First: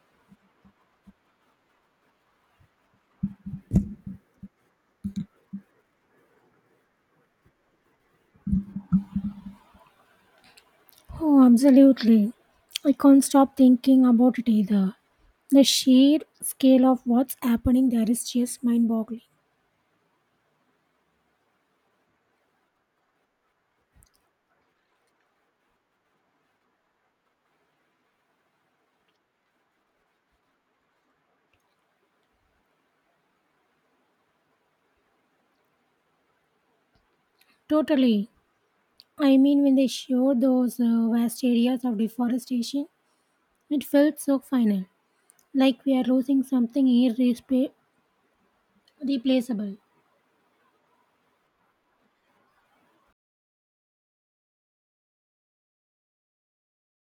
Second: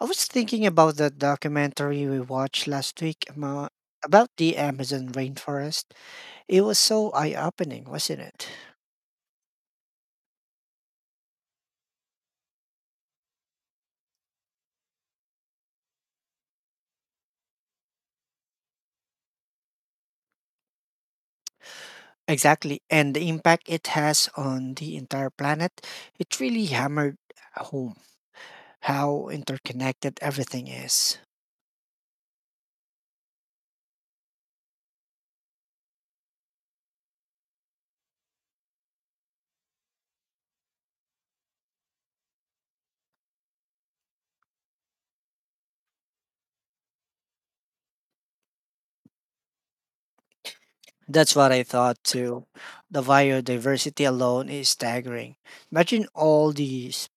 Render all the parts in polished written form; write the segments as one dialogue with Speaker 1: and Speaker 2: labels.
Speaker 1: I was thinking about that documentary we watched last week about the Amazon rainforest. It was so eye opening, wasn't it?
Speaker 2: Oh, absolutely. I can't stop thinking about it either. The sheer scale of what's happening there is just mind boggling.
Speaker 1: Exactly. And the impact it has on the entire planet, it really hammered home how interconnected everything is.
Speaker 2: Totally. I mean, when they showed those vast areas of deforestation, it felt so final, like we are losing something irreplaceable. Replaceable.
Speaker 1: That's what I thought too. The biodiversity alone is staggering. Imagine all the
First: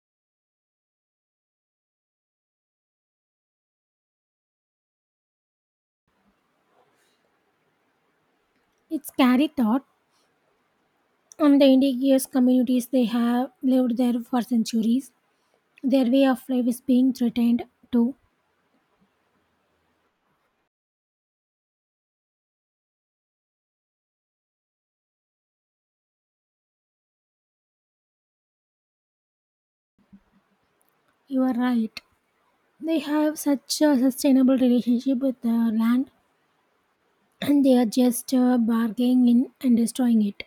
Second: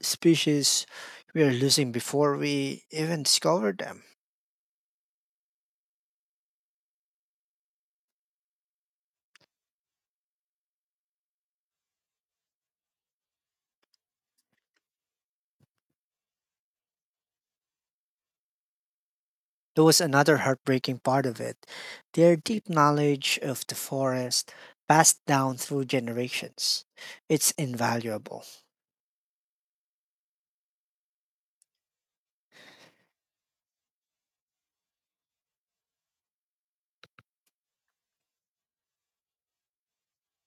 Speaker 1: species we are losing before we even discover them.
Speaker 2: It's scary thought. And the indigenous communities, they have lived there for centuries. Their way of life is being threatened too.
Speaker 1: That was another heartbreaking part of it. Their deep knowledge of the forest, passed down through generations, it's invaluable.
Speaker 2: You are right. They have such a sustainable relationship with the land, and they are just bargaining in and destroying it.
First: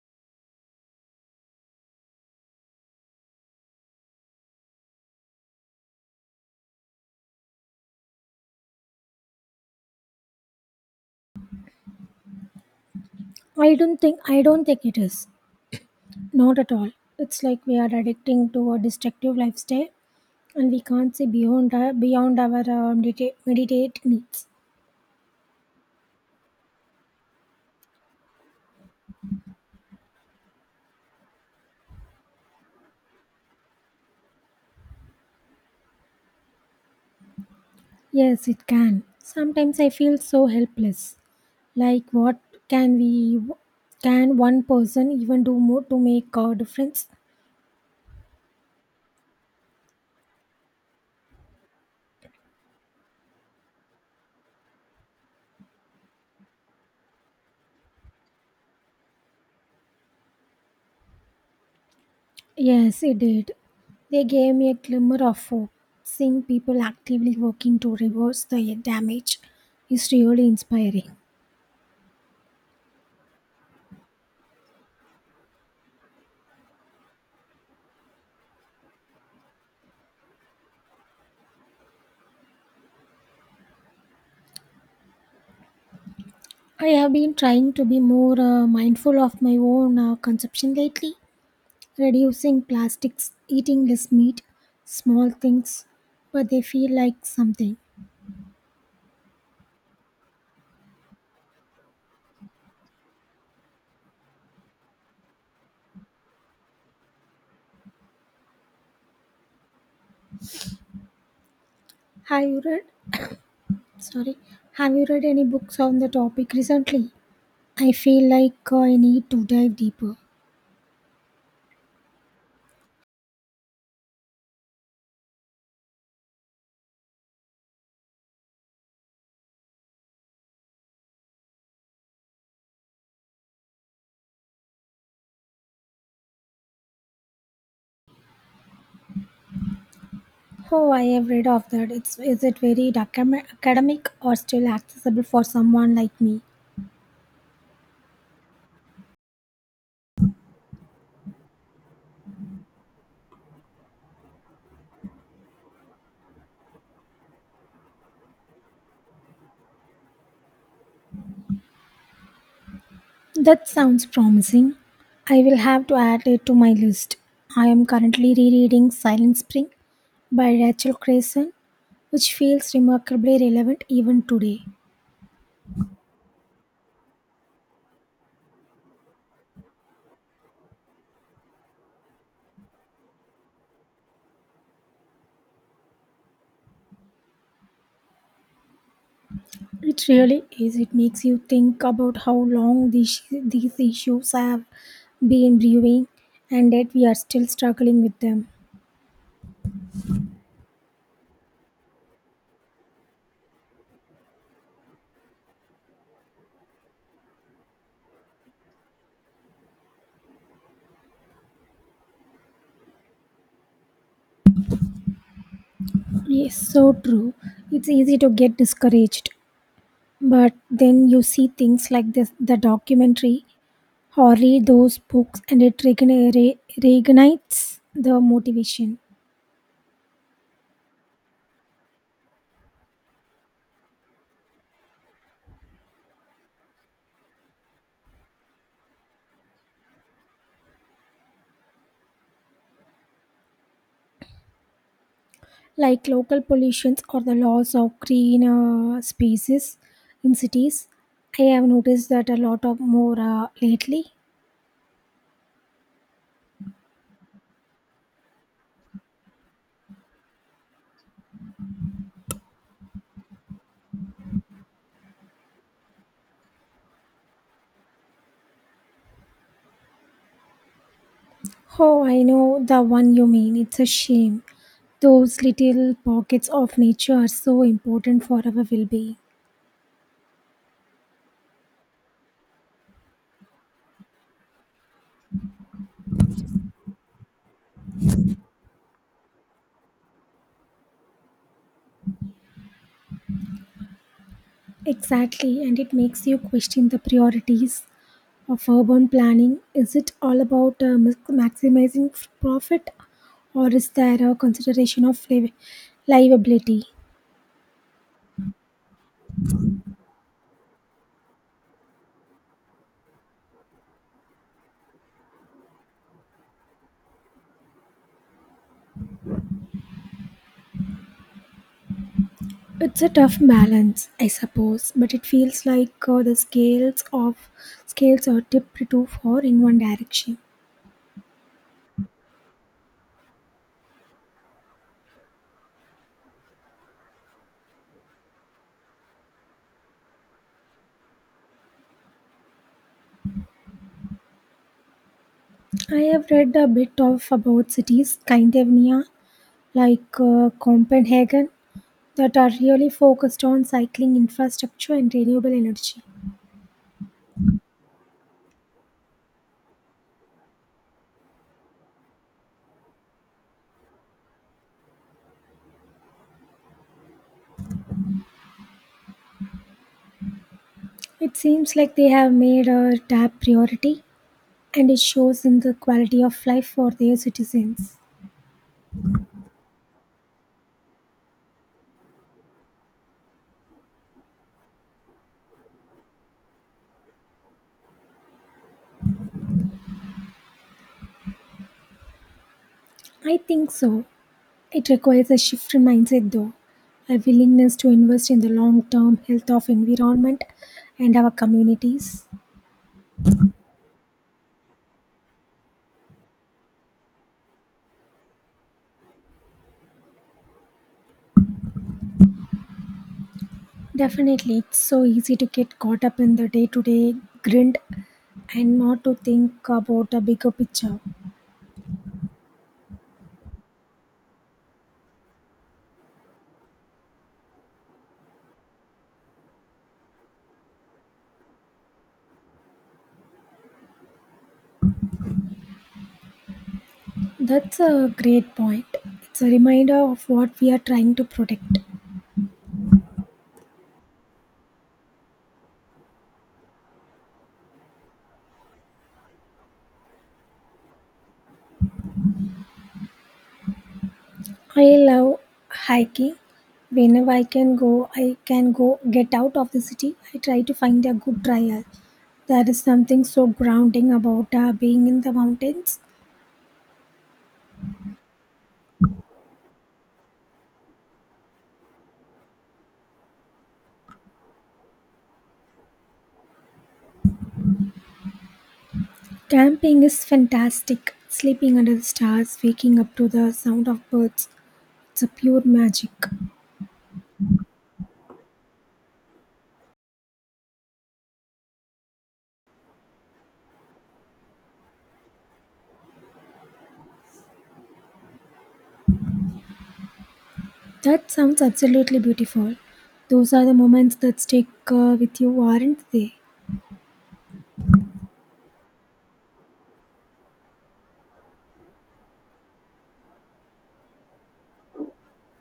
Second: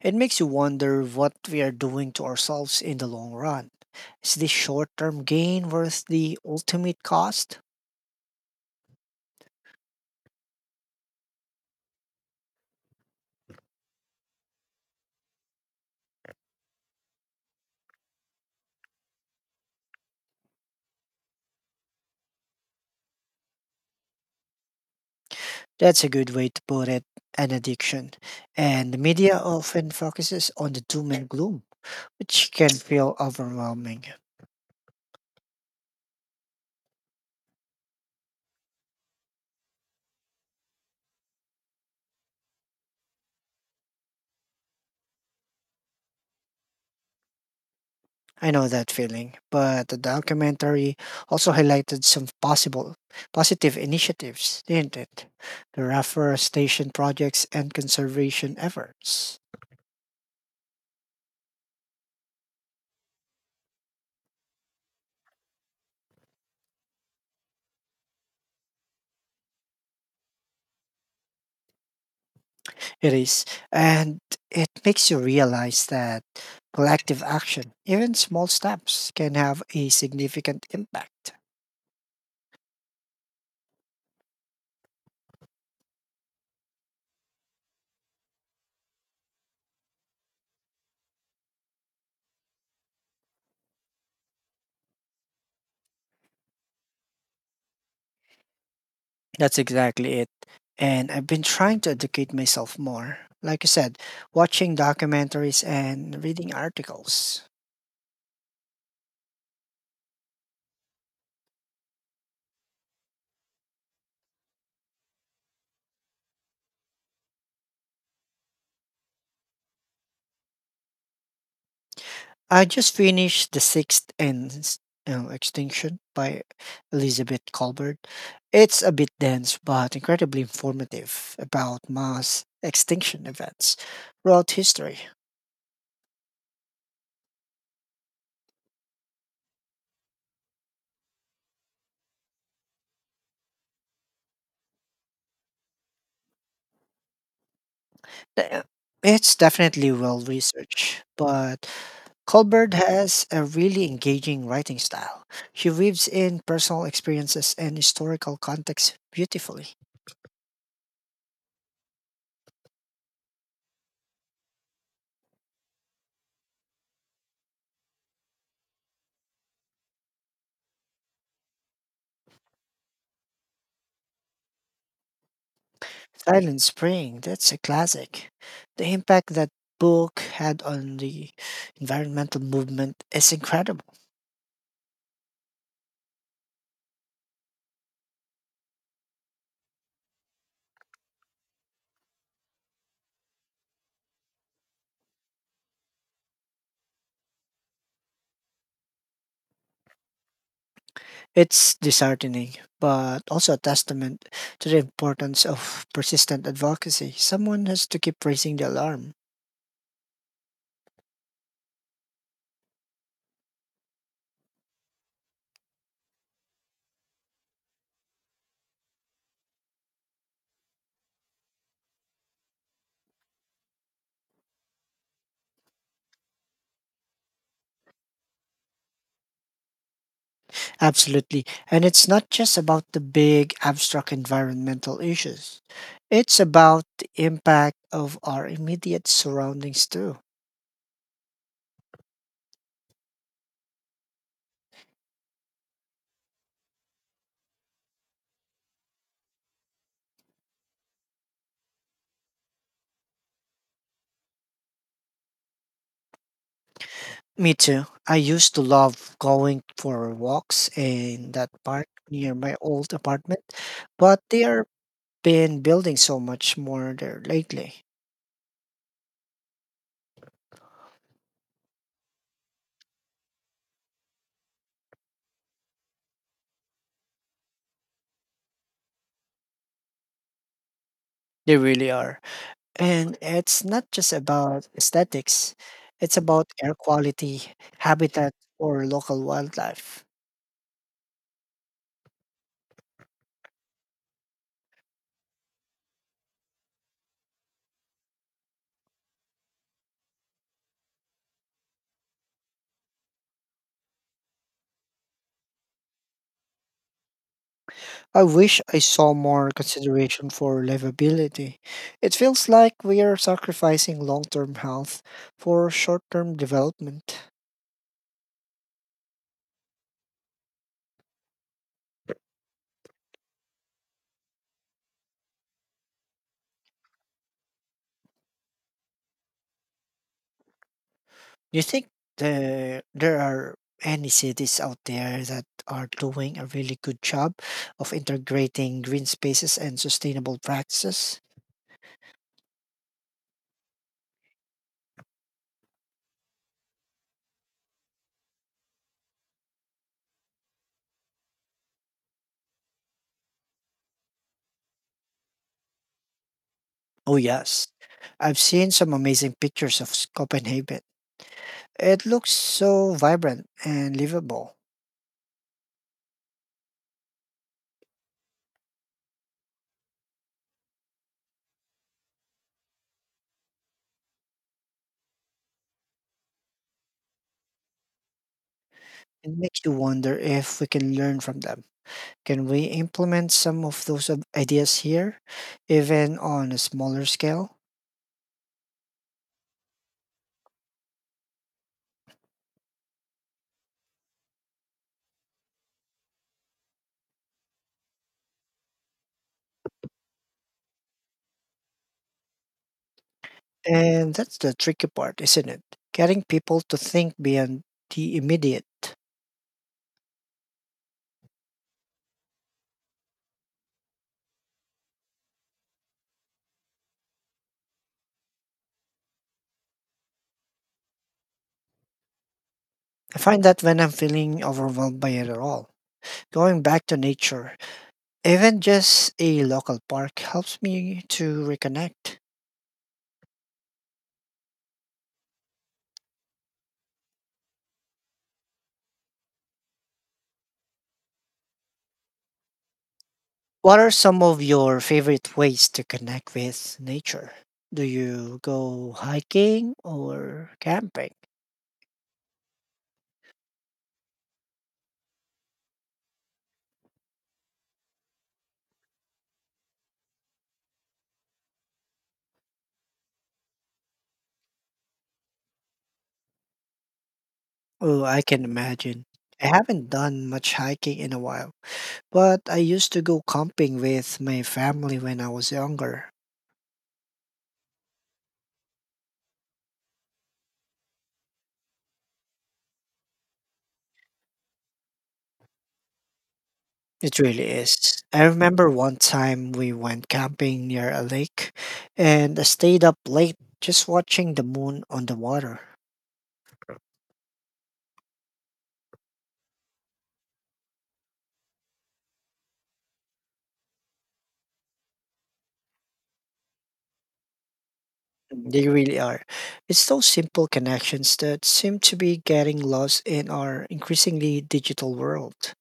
Speaker 1: It makes you wonder what we are doing to ourselves in the long run. Is this short term gain worth the ultimate cost?
Speaker 2: I don't think it is. Not at all. It's like we are addicting to a destructive lifestyle, and we can't see beyond our meditate needs.
Speaker 1: That's a good way to put it, an addiction. And the media often focuses on the doom and gloom, which can feel overwhelming.
Speaker 2: Yes, it can. Sometimes I feel so helpless, like what can we, can one person even do more to make a difference?
Speaker 1: I know that feeling, but the documentary also highlighted some possible positive initiatives, didn't it? The reforestation projects and conservation efforts.
Speaker 2: Yes, it did. They gave me a glimmer of hope. Seeing people actively working to reverse the damage is really inspiring.
Speaker 1: It is. And it makes you realize that collective action, even small steps, can have a significant impact.
Speaker 2: I have been trying to be more mindful of my own consumption lately, reducing plastics, eating less meat, small things, but they feel like something.
Speaker 1: That's exactly it. And I've been trying to educate myself more. Like I said, watching documentaries and reading articles.
Speaker 2: Have you read? Sorry, have you read any books on the topic recently? I feel like I need to dive deeper.
Speaker 1: I just finished The Sixth and Extinction by Elizabeth Colbert. It's a bit dense, but incredibly informative about mass extinction events throughout history.
Speaker 2: Oh, I have read of that. It's, is it very academic or still accessible for someone like me?
Speaker 1: Uh, It's definitely well researched, but Colbert has a really engaging writing style. She weaves in personal experiences and historical context beautifully.
Speaker 2: That sounds promising. I will have to add it to my list. I am currently rereading Silent Spring by Rachel Grayson, which feels remarkably relevant even today.
Speaker 1: Silent Spring, that's a classic. The impact that book had on the environmental movement is incredible.
Speaker 2: It really is. It makes you think about how long these issues have been brewing, and that we are still struggling with them.
Speaker 1: It's disheartening, but also a testament to the importance of persistent advocacy. Someone has to keep raising the alarm.
Speaker 2: Yes, so true. It's easy to get discouraged, but then you see things like this, the documentary, or read those books, and it reignites the motivation.
Speaker 1: Absolutely. And it's not just about the big abstract environmental issues, it's about the impact of our immediate surroundings too.
Speaker 2: Like local pollutions or the loss of green spaces in cities, I have noticed that a lot of more lately.
Speaker 1: Me too. I used to love going for walks in that park near my old apartment, but they are been building so much more there lately.
Speaker 2: Oh, I know the one you mean. It's a shame. Those little pockets of nature are so important for our well-being.
Speaker 1: They really are. And it's not just about aesthetics, it's about air quality, habitat, or local wildlife.
Speaker 2: Exactly, and it makes you question the priorities of urban planning. Is it all about maximizing profit, or is there a consideration of livability?
Speaker 1: I wish I saw more consideration for livability. It feels like we are sacrificing long term health for short term development.
Speaker 2: It's a tough balance, I suppose, but it feels like the scales of scales are tipped too far in one direction.
Speaker 1: Do you think there are any cities out there that are doing a really good job of integrating green spaces and sustainable practices?
Speaker 2: I have read a bit of about cities, Scandinavia, like Copenhagen, that are really focused on cycling infrastructure and renewable energy.
Speaker 1: Oh, yes. I've seen some amazing pictures of Copenhagen. It looks so vibrant and livable.
Speaker 2: It seems like they have made a top priority, and it shows in the quality of life for their citizens.
Speaker 1: It makes you wonder if we can learn from them. Can we implement some of those ideas here, even on a smaller scale?
Speaker 2: I think so. It requires a shift in mindset though, a willingness to invest in the long-term health of environment and our communities.
Speaker 1: And that's the tricky part, isn't it? Getting people to think beyond the immediate.
Speaker 2: Definitely, it's so easy to get caught up in the day-to-day grind and not to think about a bigger picture.
Speaker 1: I find that when I'm feeling overwhelmed by it at all, going back to nature, even just a local park, helps me to reconnect.
Speaker 2: That's a great point. It's a reminder of what we are trying to protect.
Speaker 1: What are some of your favorite ways to connect with nature? Do you go hiking or camping?
Speaker 2: I love hiking. Whenever I can go get out of the city. I try to find a good trail. There is something so grounding about being in the mountains.
Speaker 1: Oh, I can imagine. I haven't done much hiking in a while, but I used to go camping with my family when I was younger.
Speaker 2: Camping is fantastic. Sleeping under the stars, waking up to the sound of birds. It's a pure magic.
Speaker 1: It really is. I remember one time we went camping near a lake and I stayed up late just watching the moon on the water.
Speaker 2: That sounds absolutely beautiful. Those are the moments that stick with you, aren't they?
Speaker 1: They really are. It's those simple connections that seem to be getting lost in our increasingly digital world.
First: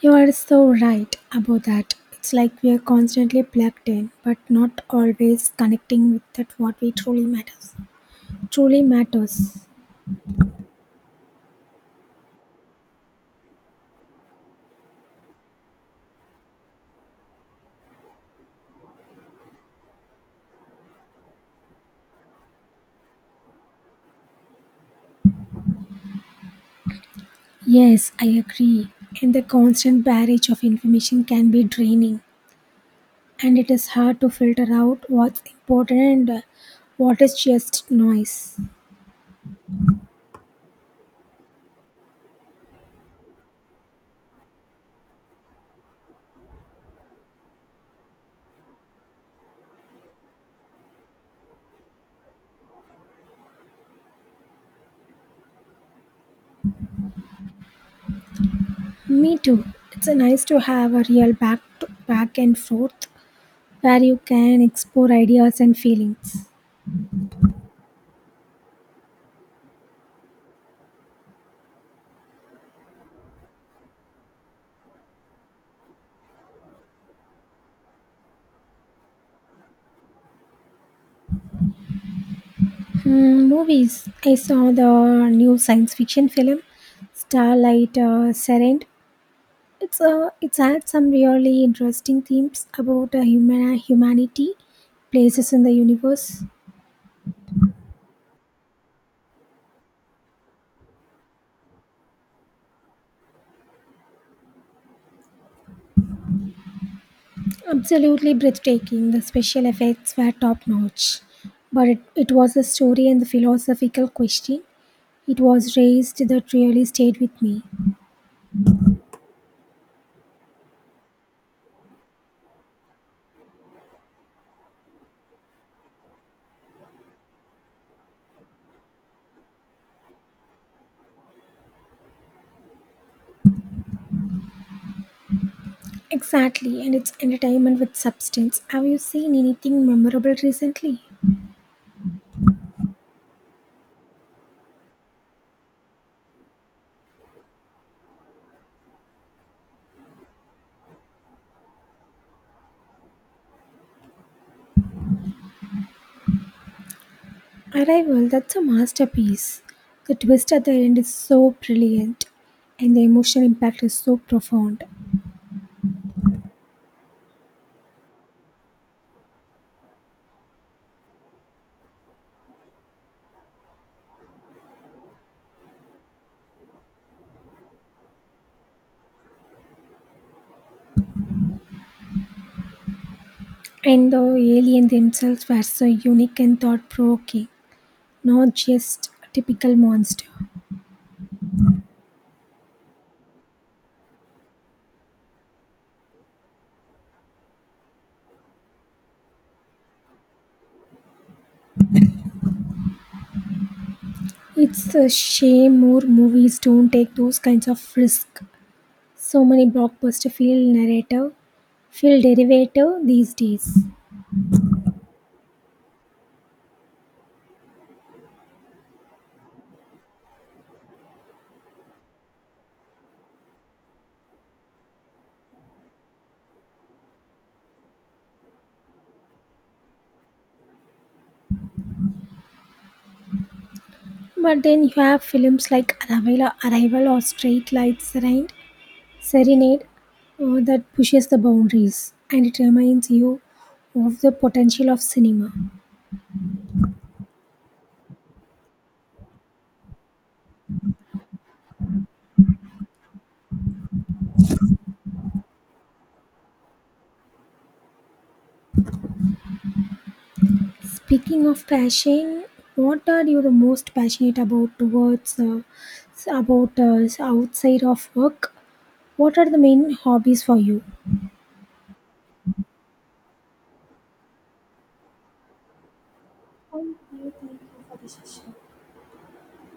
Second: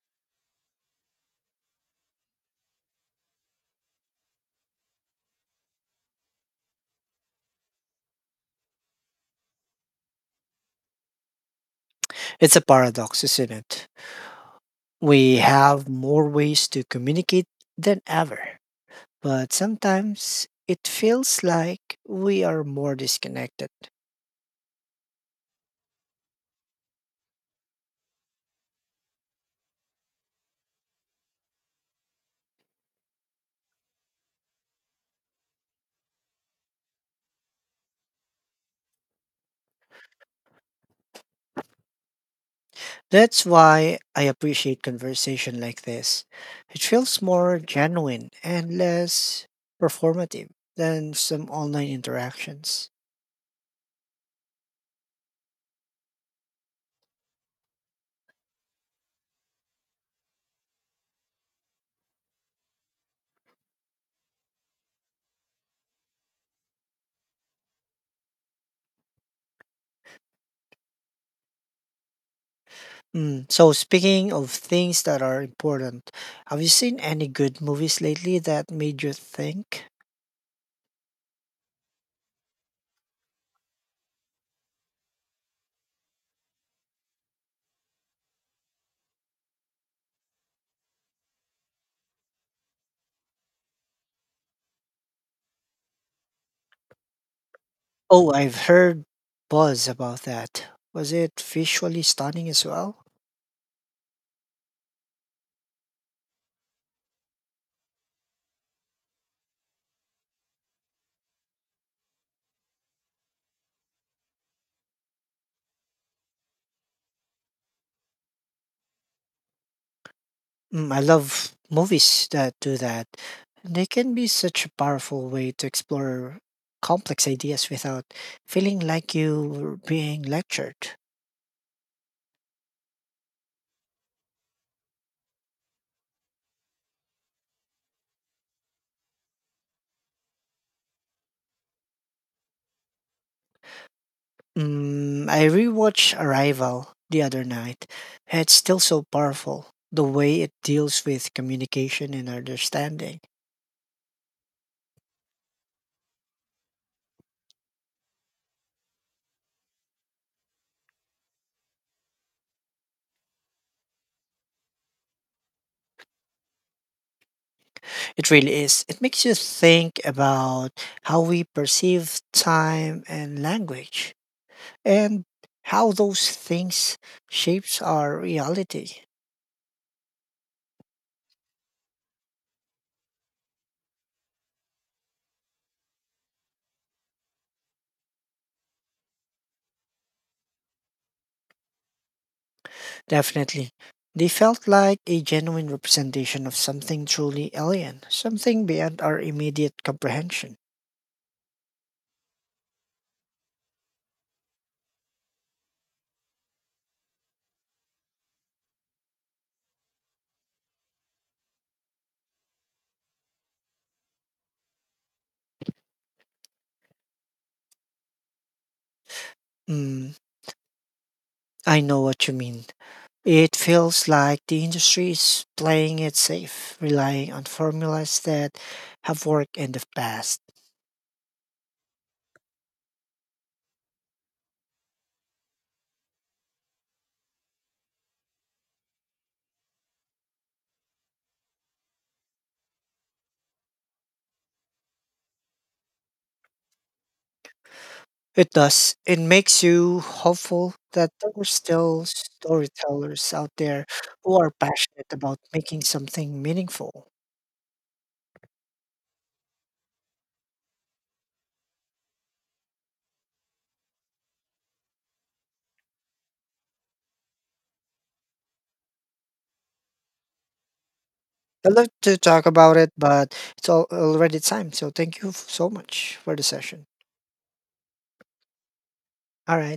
Speaker 2: You are so right about that. It's like we are constantly plugged in, but not always connecting with that what we truly matters.
Speaker 1: It's a paradox, isn't it? We have more ways to communicate than ever, but sometimes it feels like we are more disconnected.
Speaker 2: Yes, I agree. And the constant barrage of information can be draining, and it is hard to filter out what's important and what is just noise.
Speaker 1: That's why I appreciate conversation like this. It feels more genuine and less performative than some online interactions.
Speaker 2: Me too. It's nice to have a real back to back and forth where you can explore ideas and feelings.
Speaker 1: Mm, so, speaking of things that are important, have you seen any good movies lately that made you think?
Speaker 2: Mm, movies. I saw the new science fiction film, Starlight Serend. It's had some really interesting themes about humanity, places in the universe.
Speaker 1: Oh, I've heard buzz about that. Was it visually stunning as well?
Speaker 2: Absolutely breathtaking. The special effects were top notch, but it was the story and the philosophical question it was raised that really stayed with me.
Speaker 1: Mm, I love movies that do that. They can be such a powerful way to explore complex ideas without feeling like you're being lectured.
Speaker 2: Exactly, and it's entertainment with substance. Have you seen anything memorable recently?
Speaker 1: Mm, I rewatched Arrival the other night. It's still so powerful, the way it deals with communication and understanding.
Speaker 2: Arrival, that's a masterpiece. The twist at the end is so brilliant, and the emotional impact is so profound.
Speaker 1: It really is. It makes you think about how we perceive time and language and how those things shapes our reality.
Speaker 2: And the alien themselves were so unique and thought provoking, not just a typical monster.
Speaker 1: Definitely. They felt like a genuine representation of something truly alien, something beyond our immediate comprehension.
Speaker 2: It's a shame more movies don't take those kinds of risks. So many blockbuster feel narrative, feel derivative these days.
Speaker 1: Mm, I know what you mean. It feels like the industry is playing it safe, relying on formulas that have worked in the past.
Speaker 2: But then you have films like Arrival or Straight Lights, right? Serenade, that pushes the boundaries, and it reminds you of the potential of cinema.
Speaker 1: It does. It makes you hopeful that there are still storytellers out there who are passionate about making something meaningful.
Speaker 2: Speaking of passion, what are you the most passionate about towards s- about outside of work? What are the main hobbies for you?
Speaker 1: I'd love to talk about it, but it's all already time. So thank you so much for the session. All right.